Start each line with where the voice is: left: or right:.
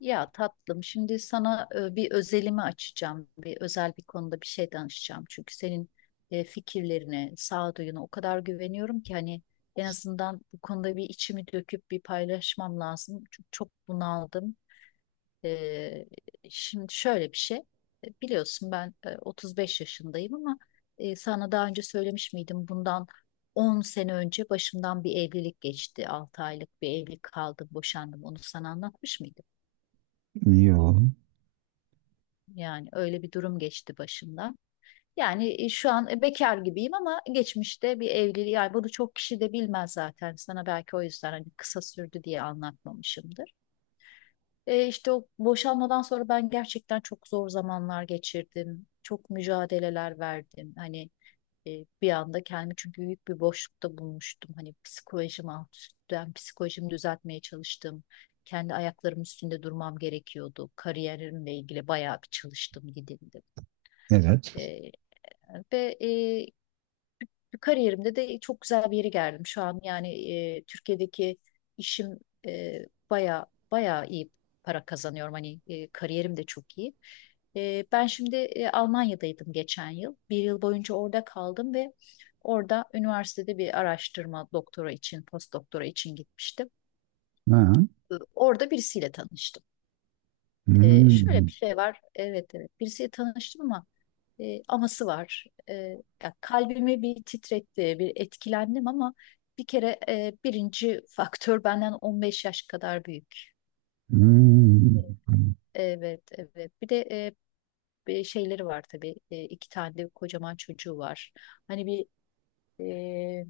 left: Ya tatlım, şimdi sana bir özelimi açacağım. Bir özel bir konuda bir şey danışacağım. Çünkü senin fikirlerine, sağduyuna o kadar güveniyorum ki hani en azından bu konuda bir içimi döküp bir paylaşmam lazım. Çünkü çok bunaldım. E, Şimdi şöyle bir şey. Biliyorsun ben 35 yaşındayım ama sana daha önce söylemiş miydim? Bundan 10 sene önce başımdan bir evlilik geçti. 6 aylık bir evlilik kaldım, boşandım. Onu sana anlatmış mıydım?
right: Yo,
left: Yani öyle bir durum geçti başımdan. Yani şu an bekar gibiyim ama geçmişte bir evliliği yani bunu çok kişi de bilmez zaten. Sana belki o yüzden hani kısa sürdü diye anlatmamışımdır. İşte o boşanmadan sonra ben gerçekten çok zor zamanlar geçirdim. Çok mücadeleler verdim. Hani bir anda kendimi çünkü büyük bir boşlukta bulmuştum. Hani psikolojim alt üst, ben psikolojimi düzeltmeye çalıştım. Kendi ayaklarımın üstünde durmam gerekiyordu. Kariyerimle ilgili bayağı bir çalıştım, gidildim.
right: evet.
left: E, ve kariyerimde de çok güzel bir yere geldim. Şu an yani Türkiye'deki işim baya baya iyi para kazanıyorum. Hani kariyerim de çok iyi. Ben şimdi Almanya'daydım geçen yıl. Bir yıl boyunca orada kaldım ve orada üniversitede bir araştırma doktora için, post doktora için gitmiştim.
right: Ha.
left: Orada birisiyle tanıştım. Şöyle
right: Hmm.
left: bir şey var. Evet evet, birisiyle tanıştım ama aması var. Ya, kalbimi bir titretti, bir etkilendim ama bir kere birinci faktör benden 15 yaş kadar büyük. E,
right: Hmm.
left: Evet, evet. Bir de bir şeyleri var tabii. İki tane de kocaman çocuğu var. Hani bir e,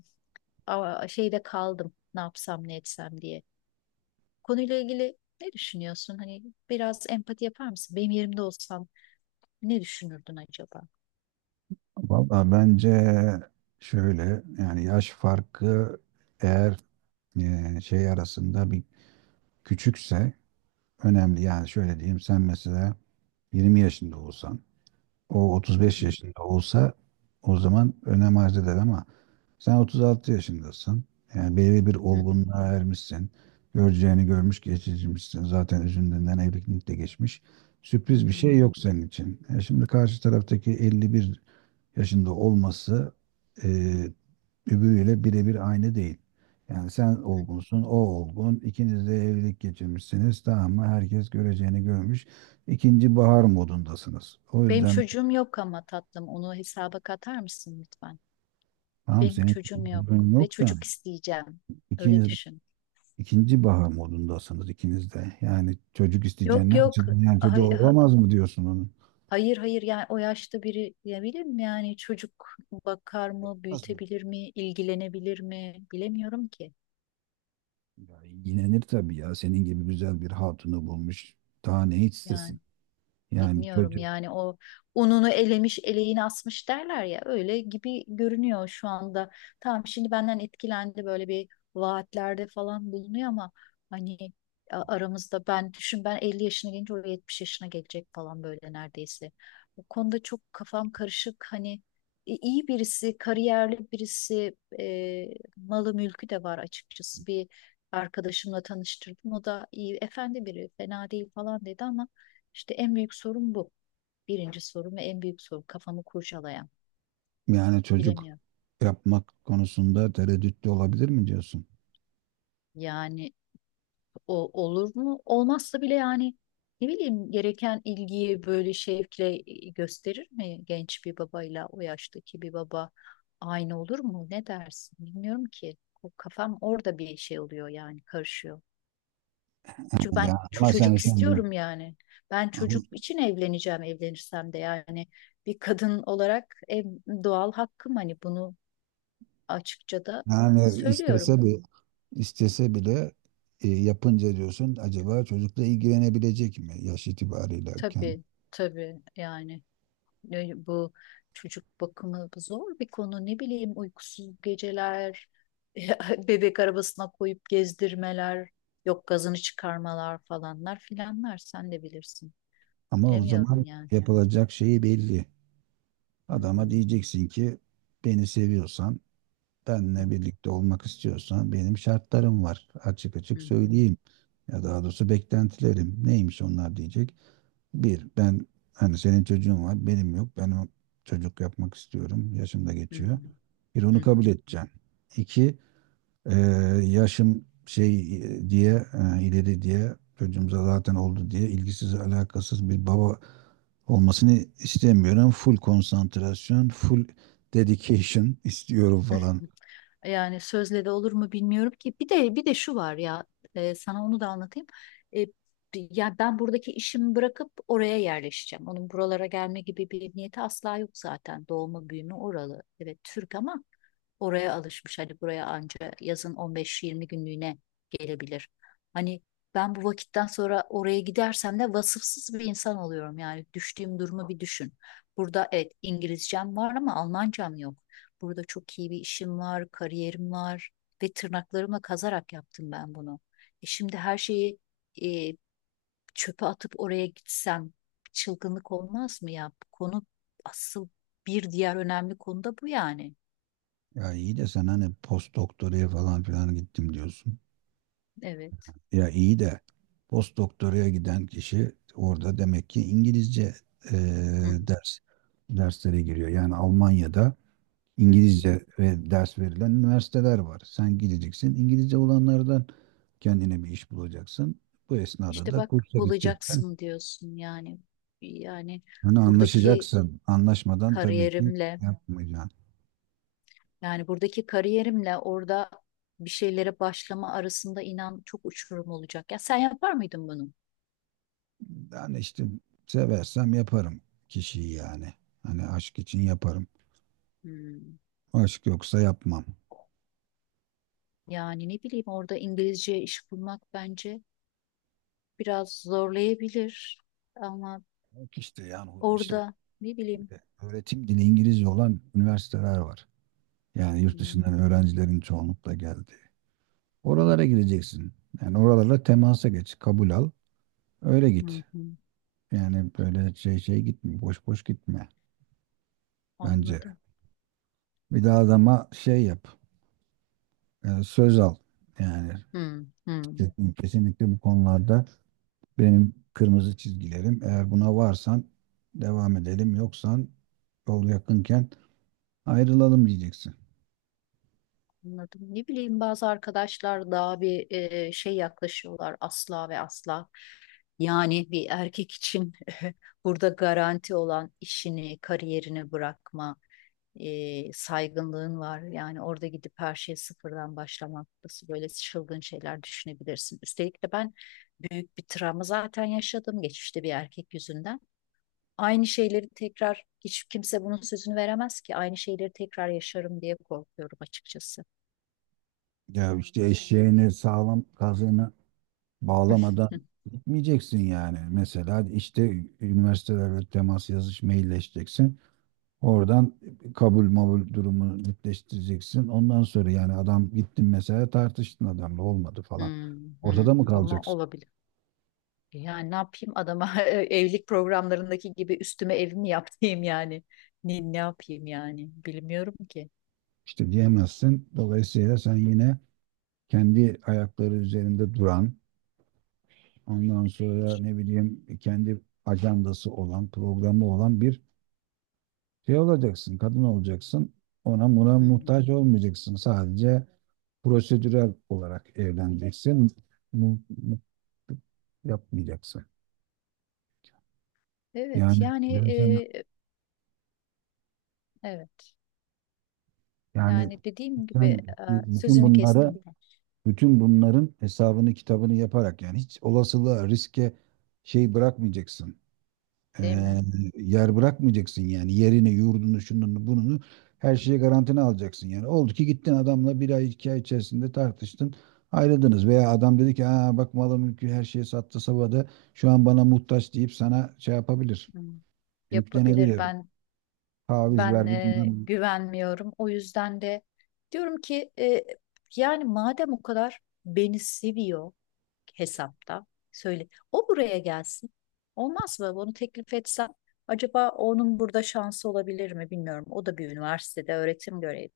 left: şeyde kaldım. Ne yapsam ne etsem diye. Konuyla ilgili ne düşünüyorsun? Hani biraz empati yapar mısın? Benim yerimde olsan ne düşünürdün acaba?
right: Valla bence şöyle, yani yaş farkı eğer şey arasında bir küçükse önemli. Yani şöyle diyeyim, sen mesela 20 yaşında olsan, o
left: Hı
right: 35
left: hı,
right: yaşında olsa o zaman önem arz eder ama sen 36 yaşındasın. Yani belirli bir
left: hı hı,
right: olgunluğa ermişsin. Göreceğini görmüş, geçirmişsin. Zaten üzerinden evlilik de geçmiş.
left: hı
right: Sürpriz bir
left: hı,
right: şey yok senin için. E şimdi karşı taraftaki 51 yaşında olması, e, öbürüyle birebir aynı değil. Yani sen
left: hı hı.
right: olgunsun, o olgun. İkiniz de evlilik geçirmişsiniz. Tamam mı? Herkes göreceğini görmüş. İkinci bahar modundasınız. O
left: Benim
right: yüzden
left: çocuğum yok ama tatlım onu hesaba katar mısın lütfen?
right: tamam,
left: Benim
right: senin
left: çocuğum
right: bir
left: yok
right: sorunun
left: ve
right: yok da
left: çocuk isteyeceğim. Öyle
right: ikiniz,
left: düşün.
right: İkinci bahar modundasınız ikiniz de. Yani çocuk isteyeceksin
left: Yok
right: ne
left: yok,
right: açıdan? Yani çocuğu
left: hay- ha-
right: olamaz mı diyorsun onun?
left: hayır hayır, yani o yaşta biri diyebilir mi, yani çocuk bakar mı,
right: Olmaz mı?
left: büyütebilir mi, ilgilenebilir mi, bilemiyorum ki
right: Ya, yinenir tabii ya. Senin gibi güzel bir hatunu bulmuş. Daha ne
left: yani.
right: istesin? Yani
left: Bilmiyorum,
right: çocuk
left: yani o ununu elemiş eleğini asmış derler ya, öyle gibi görünüyor şu anda. Tamam, şimdi benden etkilendi, böyle bir vaatlerde falan bulunuyor ama hani aramızda, ben düşün, ben 50 yaşına gelince o 70 yaşına gelecek falan, böyle neredeyse. Bu konuda çok kafam karışık, hani iyi birisi, kariyerli birisi, malı mülkü de var, açıkçası bir arkadaşımla tanıştırdım, o da iyi, efendi biri, fena değil falan dedi, ama işte en büyük sorun bu. Birinci sorun ve en büyük sorun kafamı kurcalayan.
right: yani çocuk
left: Bilemiyorum.
right: yapmak konusunda tereddütlü olabilir mi diyorsun?
left: Yani o olur mu? Olmazsa bile yani, ne bileyim, gereken ilgiyi böyle şevkle gösterir mi? Genç bir babayla o yaştaki bir baba aynı olur mu? Ne dersin? Bilmiyorum ki. O kafam orada bir şey oluyor yani, karışıyor. Çünkü ben
right: Ya ama sen
left: çocuk
right: şimdi,
left: istiyorum yani. Ben
right: ama
left: çocuk için evleneceğim, evlenirsem de yani, bir kadın olarak en doğal hakkım, hani bunu açıkça da
right: yani
left: söylüyorum.
right: istese bir, istese bile yapınca diyorsun acaba çocukla ilgilenebilecek mi yaş itibariyle kendi?
left: Tabii tabii, yani bu çocuk bakımı zor bir konu. Ne bileyim, uykusuz geceler, bebek arabasına koyup gezdirmeler, yok gazını çıkarmalar, falanlar filanlar, sen de bilirsin.
right: Ama o
left: Bilemiyorum
right: zaman
left: yani.
right: yapılacak şeyi belli.
left: Hı
right: Adama
left: hı,
right: diyeceksin ki, beni seviyorsan,
left: hı
right: benle birlikte olmak istiyorsan benim şartlarım var. Açık
left: hı,
right: açık
left: hı
right: söyleyeyim. Ya daha doğrusu beklentilerim. Neymiş onlar diyecek. Bir, ben, hani senin çocuğun var, benim yok. Ben o çocuk yapmak istiyorum. Yaşım da
left: hı, hı
right: geçiyor. Bir,
left: hı,
right: onu
left: hı
right: kabul edeceğim. İki, ee, yaşım ileri diye çocuğumuza zaten oldu diye ilgisiz alakasız bir baba olmasını istemiyorum. Full konsantrasyon, full dedication istiyorum
left: hı.
right: falan.
left: Yani sözle de olur mu bilmiyorum ki. Bir de şu var ya, sana onu da anlatayım. E, ya ben buradaki işimi bırakıp oraya yerleşeceğim. Onun buralara gelme gibi bir niyeti asla yok zaten. Doğma büyüme oralı. Evet, Türk ama oraya alışmış. Hani buraya anca yazın 15-20 günlüğüne gelebilir. Hani ben bu vakitten sonra oraya gidersem de vasıfsız bir insan oluyorum. Yani düştüğüm durumu bir düşün. Burada evet, İngilizcem var ama Almancam yok. Burada çok iyi bir işim var, kariyerim var ve tırnaklarıma kazarak yaptım ben bunu. Şimdi her şeyi e, çöpe atıp oraya gitsem çılgınlık olmaz mı ya? Bu konu asıl, bir diğer önemli konu da bu yani.
right: Ya iyi de sen hani post doktoraya falan filan gittim diyorsun.
left: Evet.
right: Ya iyi de, post doktoraya giden kişi orada demek ki İngilizce e,
left: Hı hı,
right: ders derslere giriyor. Yani Almanya'da
left: hı hı.
right: İngilizce ve ders verilen üniversiteler var. Sen gideceksin. İngilizce olanlardan kendine bir iş bulacaksın. Bu esnada
left: İşte
right: da
left: bak,
right: kursa gideceksin.
left: bulacaksın diyorsun yani. Yani
right: Hani
left: buradaki
right: anlaşacaksın. Anlaşmadan tabii ki
left: kariyerimle
right: yapmayacaksın.
left: buradaki kariyerimle orada bir şeylere başlama arasında inan çok uçurum olacak. Ya sen yapar mıydın bunu?
right: Yani işte, seversem yaparım kişiyi yani. Hani aşk için yaparım.
left: Hmm.
right: Aşk yoksa yapmam.
left: Yani ne bileyim, orada İngilizce iş bulmak bence biraz zorlayabilir ama
right: Yok işte, yani işte
left: orada ne bileyim.
right: öğretim dili İngilizce olan üniversiteler var. Yani yurt
left: Hmm.
right: dışından öğrencilerin çoğunlukla geldi. Oralara gireceksin. Yani oralarla temasa geç, kabul al. Öyle
left: Hı
right: git.
left: hı.
right: Yani böyle şey gitme. Boş boş gitme. Bence.
left: Anladım.
right: Bir daha adama şey yap. Söz al. Yani
left: Hı hı.
right: kesinlikle bu konularda benim kırmızı çizgilerim. Eğer buna varsan devam edelim. Yoksan yol yakınken ayrılalım diyeceksin.
left: Anladım. Ne bileyim, bazı arkadaşlar daha bir şey yaklaşıyorlar, asla ve asla. Yani bir erkek için burada garanti olan işini, kariyerini bırakma, saygınlığın var. Yani orada gidip her şeyi sıfırdan başlamak, nasıl böyle çılgın şeyler düşünebilirsin? Üstelik de ben büyük bir travma zaten yaşadım geçmişte, bir erkek yüzünden. Aynı şeyleri tekrar, hiç kimse bunun sözünü veremez ki. Aynı şeyleri tekrar yaşarım diye korkuyorum açıkçası.
right: Ya işte eşeğini sağlam kazığını bağlamadan gitmeyeceksin yani. Mesela işte üniversitelerle temas, yazış, mailleşeceksin. Oradan kabul mabul durumunu netleştireceksin. Ondan sonra yani adam, gittin mesela, tartıştın adamla, olmadı falan.
left: Hmm, hmm.
right: Ortada mı
left: Ama
right: kalacaksın?
left: olabilir. Yani ne yapayım adama evlilik programlarındaki gibi üstüme ev mi yaptırayım yani? Ne yapayım yani? Bilmiyorum ki.
right: İşte diyemezsin. Dolayısıyla sen yine kendi ayakları üzerinde duran, ondan sonra ne bileyim kendi ajandası olan, programı olan bir şey olacaksın. Kadın olacaksın. Ona buna
left: Hı hı.
right: muhtaç olmayacaksın. Sadece prosedürel olarak evleneceksin. Mu- mu- Yapmayacaksın.
left: Evet,
right: Yani
left: yani
right: ben sana,
left: evet.
right: yani
left: Yani dediğim gibi,
right: sen bütün
left: sözünü
right: bunları,
left: kestim ben,
right: bütün bunların hesabını kitabını yaparak yani hiç olasılığa, riske şey bırakmayacaksın. Ee,
left: değil mi?
right: Yer bırakmayacaksın yani, yerini, yurdunu, şununu, bununu, her şeyi garantine alacaksın yani. Oldu ki gittin adamla bir ay iki ay içerisinde tartıştın, ayrıldınız veya adam dedi ki, aa, bak malı mülkü her şeyi sattı sabada şu an bana muhtaç deyip sana şey yapabilir,
left: Hı. Yapabilir.
right: yüklenebilir,
left: ben
right: taviz
left: ben
right: ver
left: e,
right: bilmem.
left: güvenmiyorum. O yüzden de diyorum ki, yani madem o kadar beni seviyor hesapta. Söyle, o buraya gelsin. Olmaz mı? Bunu teklif etsem acaba onun burada şansı olabilir mi bilmiyorum. O da bir üniversitede öğretim görevi.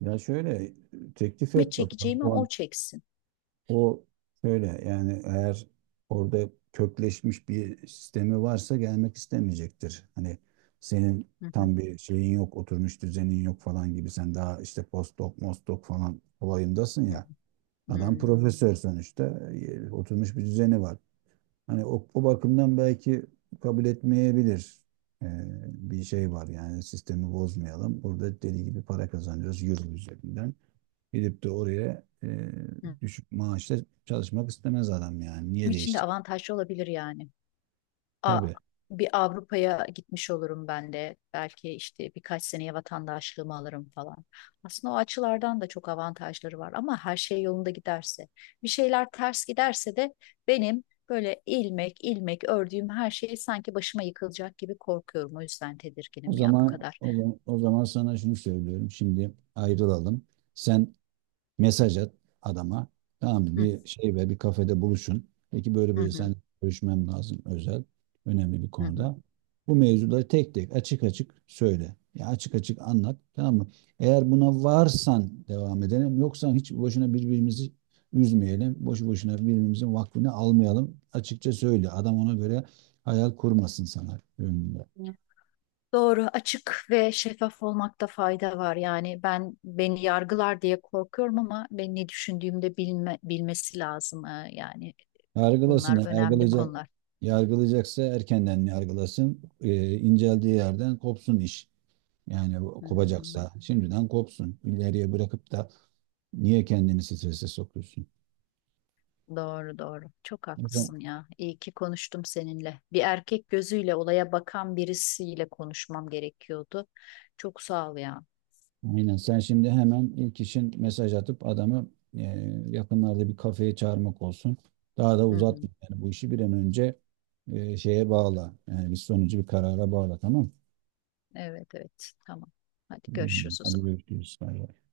right: Ya şöyle, teklif
left: Ve
right: et bakalım.
left: çekeceğimi
right: O
left: o çeksin.
right: O şöyle yani, eğer orada kökleşmiş bir sistemi varsa gelmek istemeyecektir. Hani senin
left: Hı hı,
right: tam bir şeyin yok, oturmuş düzenin yok falan gibi, sen daha işte postdoc, mostdoc falan olayındasın
left: hı hı,
right: ya.
left: hı.
right: Adam profesör sonuçta, oturmuş bir düzeni var. Hani o bakımdan belki kabul etmeyebilir. Ee, Bir şey var yani, sistemi bozmayalım. Burada deli gibi para kazanıyoruz euro üzerinden. Gidip de oraya
left: Hı.
right: düşük maaşla çalışmak istemez adam yani. Niye
left: Benim için de
right: değişti?
left: avantajlı olabilir yani. A-
right: Tabii.
left: bir Avrupa'ya gitmiş olurum ben de. Belki işte birkaç seneye vatandaşlığımı alırım falan. Aslında o açılardan da çok avantajları var ama her şey yolunda giderse. Bir şeyler ters giderse de benim böyle ilmek ilmek ördüğüm her şey sanki başıma yıkılacak gibi korkuyorum. O yüzden
right: O
left: tedirginim ya bu
right: zaman
left: kadar.
right: o zaman sana şunu söylüyorum. Şimdi ayrılalım. Sen, mesaj at adama. Tamam
left: Hı,
right: bir şey ve bir kafede buluşun. Peki böyle
left: hı,
right: böyle,
left: hı,
right: sen görüşmem lazım özel, önemli bir
left: hı. Hı.
right: konuda. Bu mevzuları tek tek açık açık söyle. Ya açık açık anlat. Tamam mı? Eğer buna varsan devam edelim. Yoksa hiç boşuna birbirimizi üzmeyelim. Boşu boşuna birbirimizin vaktini almayalım. Açıkça söyle. Adam ona göre hayal kurmasın sana önünde.
left: Doğru, açık ve şeffaf olmakta fayda var. Yani ben, beni yargılar diye korkuyorum ama ben ne düşündüğümde bilmesi lazım. Yani,
right: Yargılasın.
left: bunlar önemli konular.
right: Yargılayacaksa erkenden yargılasın. İnceldiği yerden kopsun iş. Yani
left: Hmm.
right: kopacaksa şimdiden kopsun. İleriye bırakıp da niye kendini strese sokuyorsun?
left: Doğru doğru. Çok
right: O zaman
left: haklısın ya. İyi ki konuştum seninle. Bir erkek gözüyle olaya bakan birisiyle konuşmam gerekiyordu. Çok sağ ol ya.
right: aynen, sen şimdi hemen ilk işin mesaj atıp adamı e, yakınlarda bir kafeye çağırmak olsun. Daha da
left: Hı
right: uzatma
left: hı.
right: yani, bu işi bir an önce şeye bağla. Yani bir sonucu bir karara bağla, tamam mı?
left: Evet, evet. Tamam. Hadi
right: Hı hı.
left: görüşürüz o
right: Hadi
left: zaman.
right: görüşürüz. Bay bay.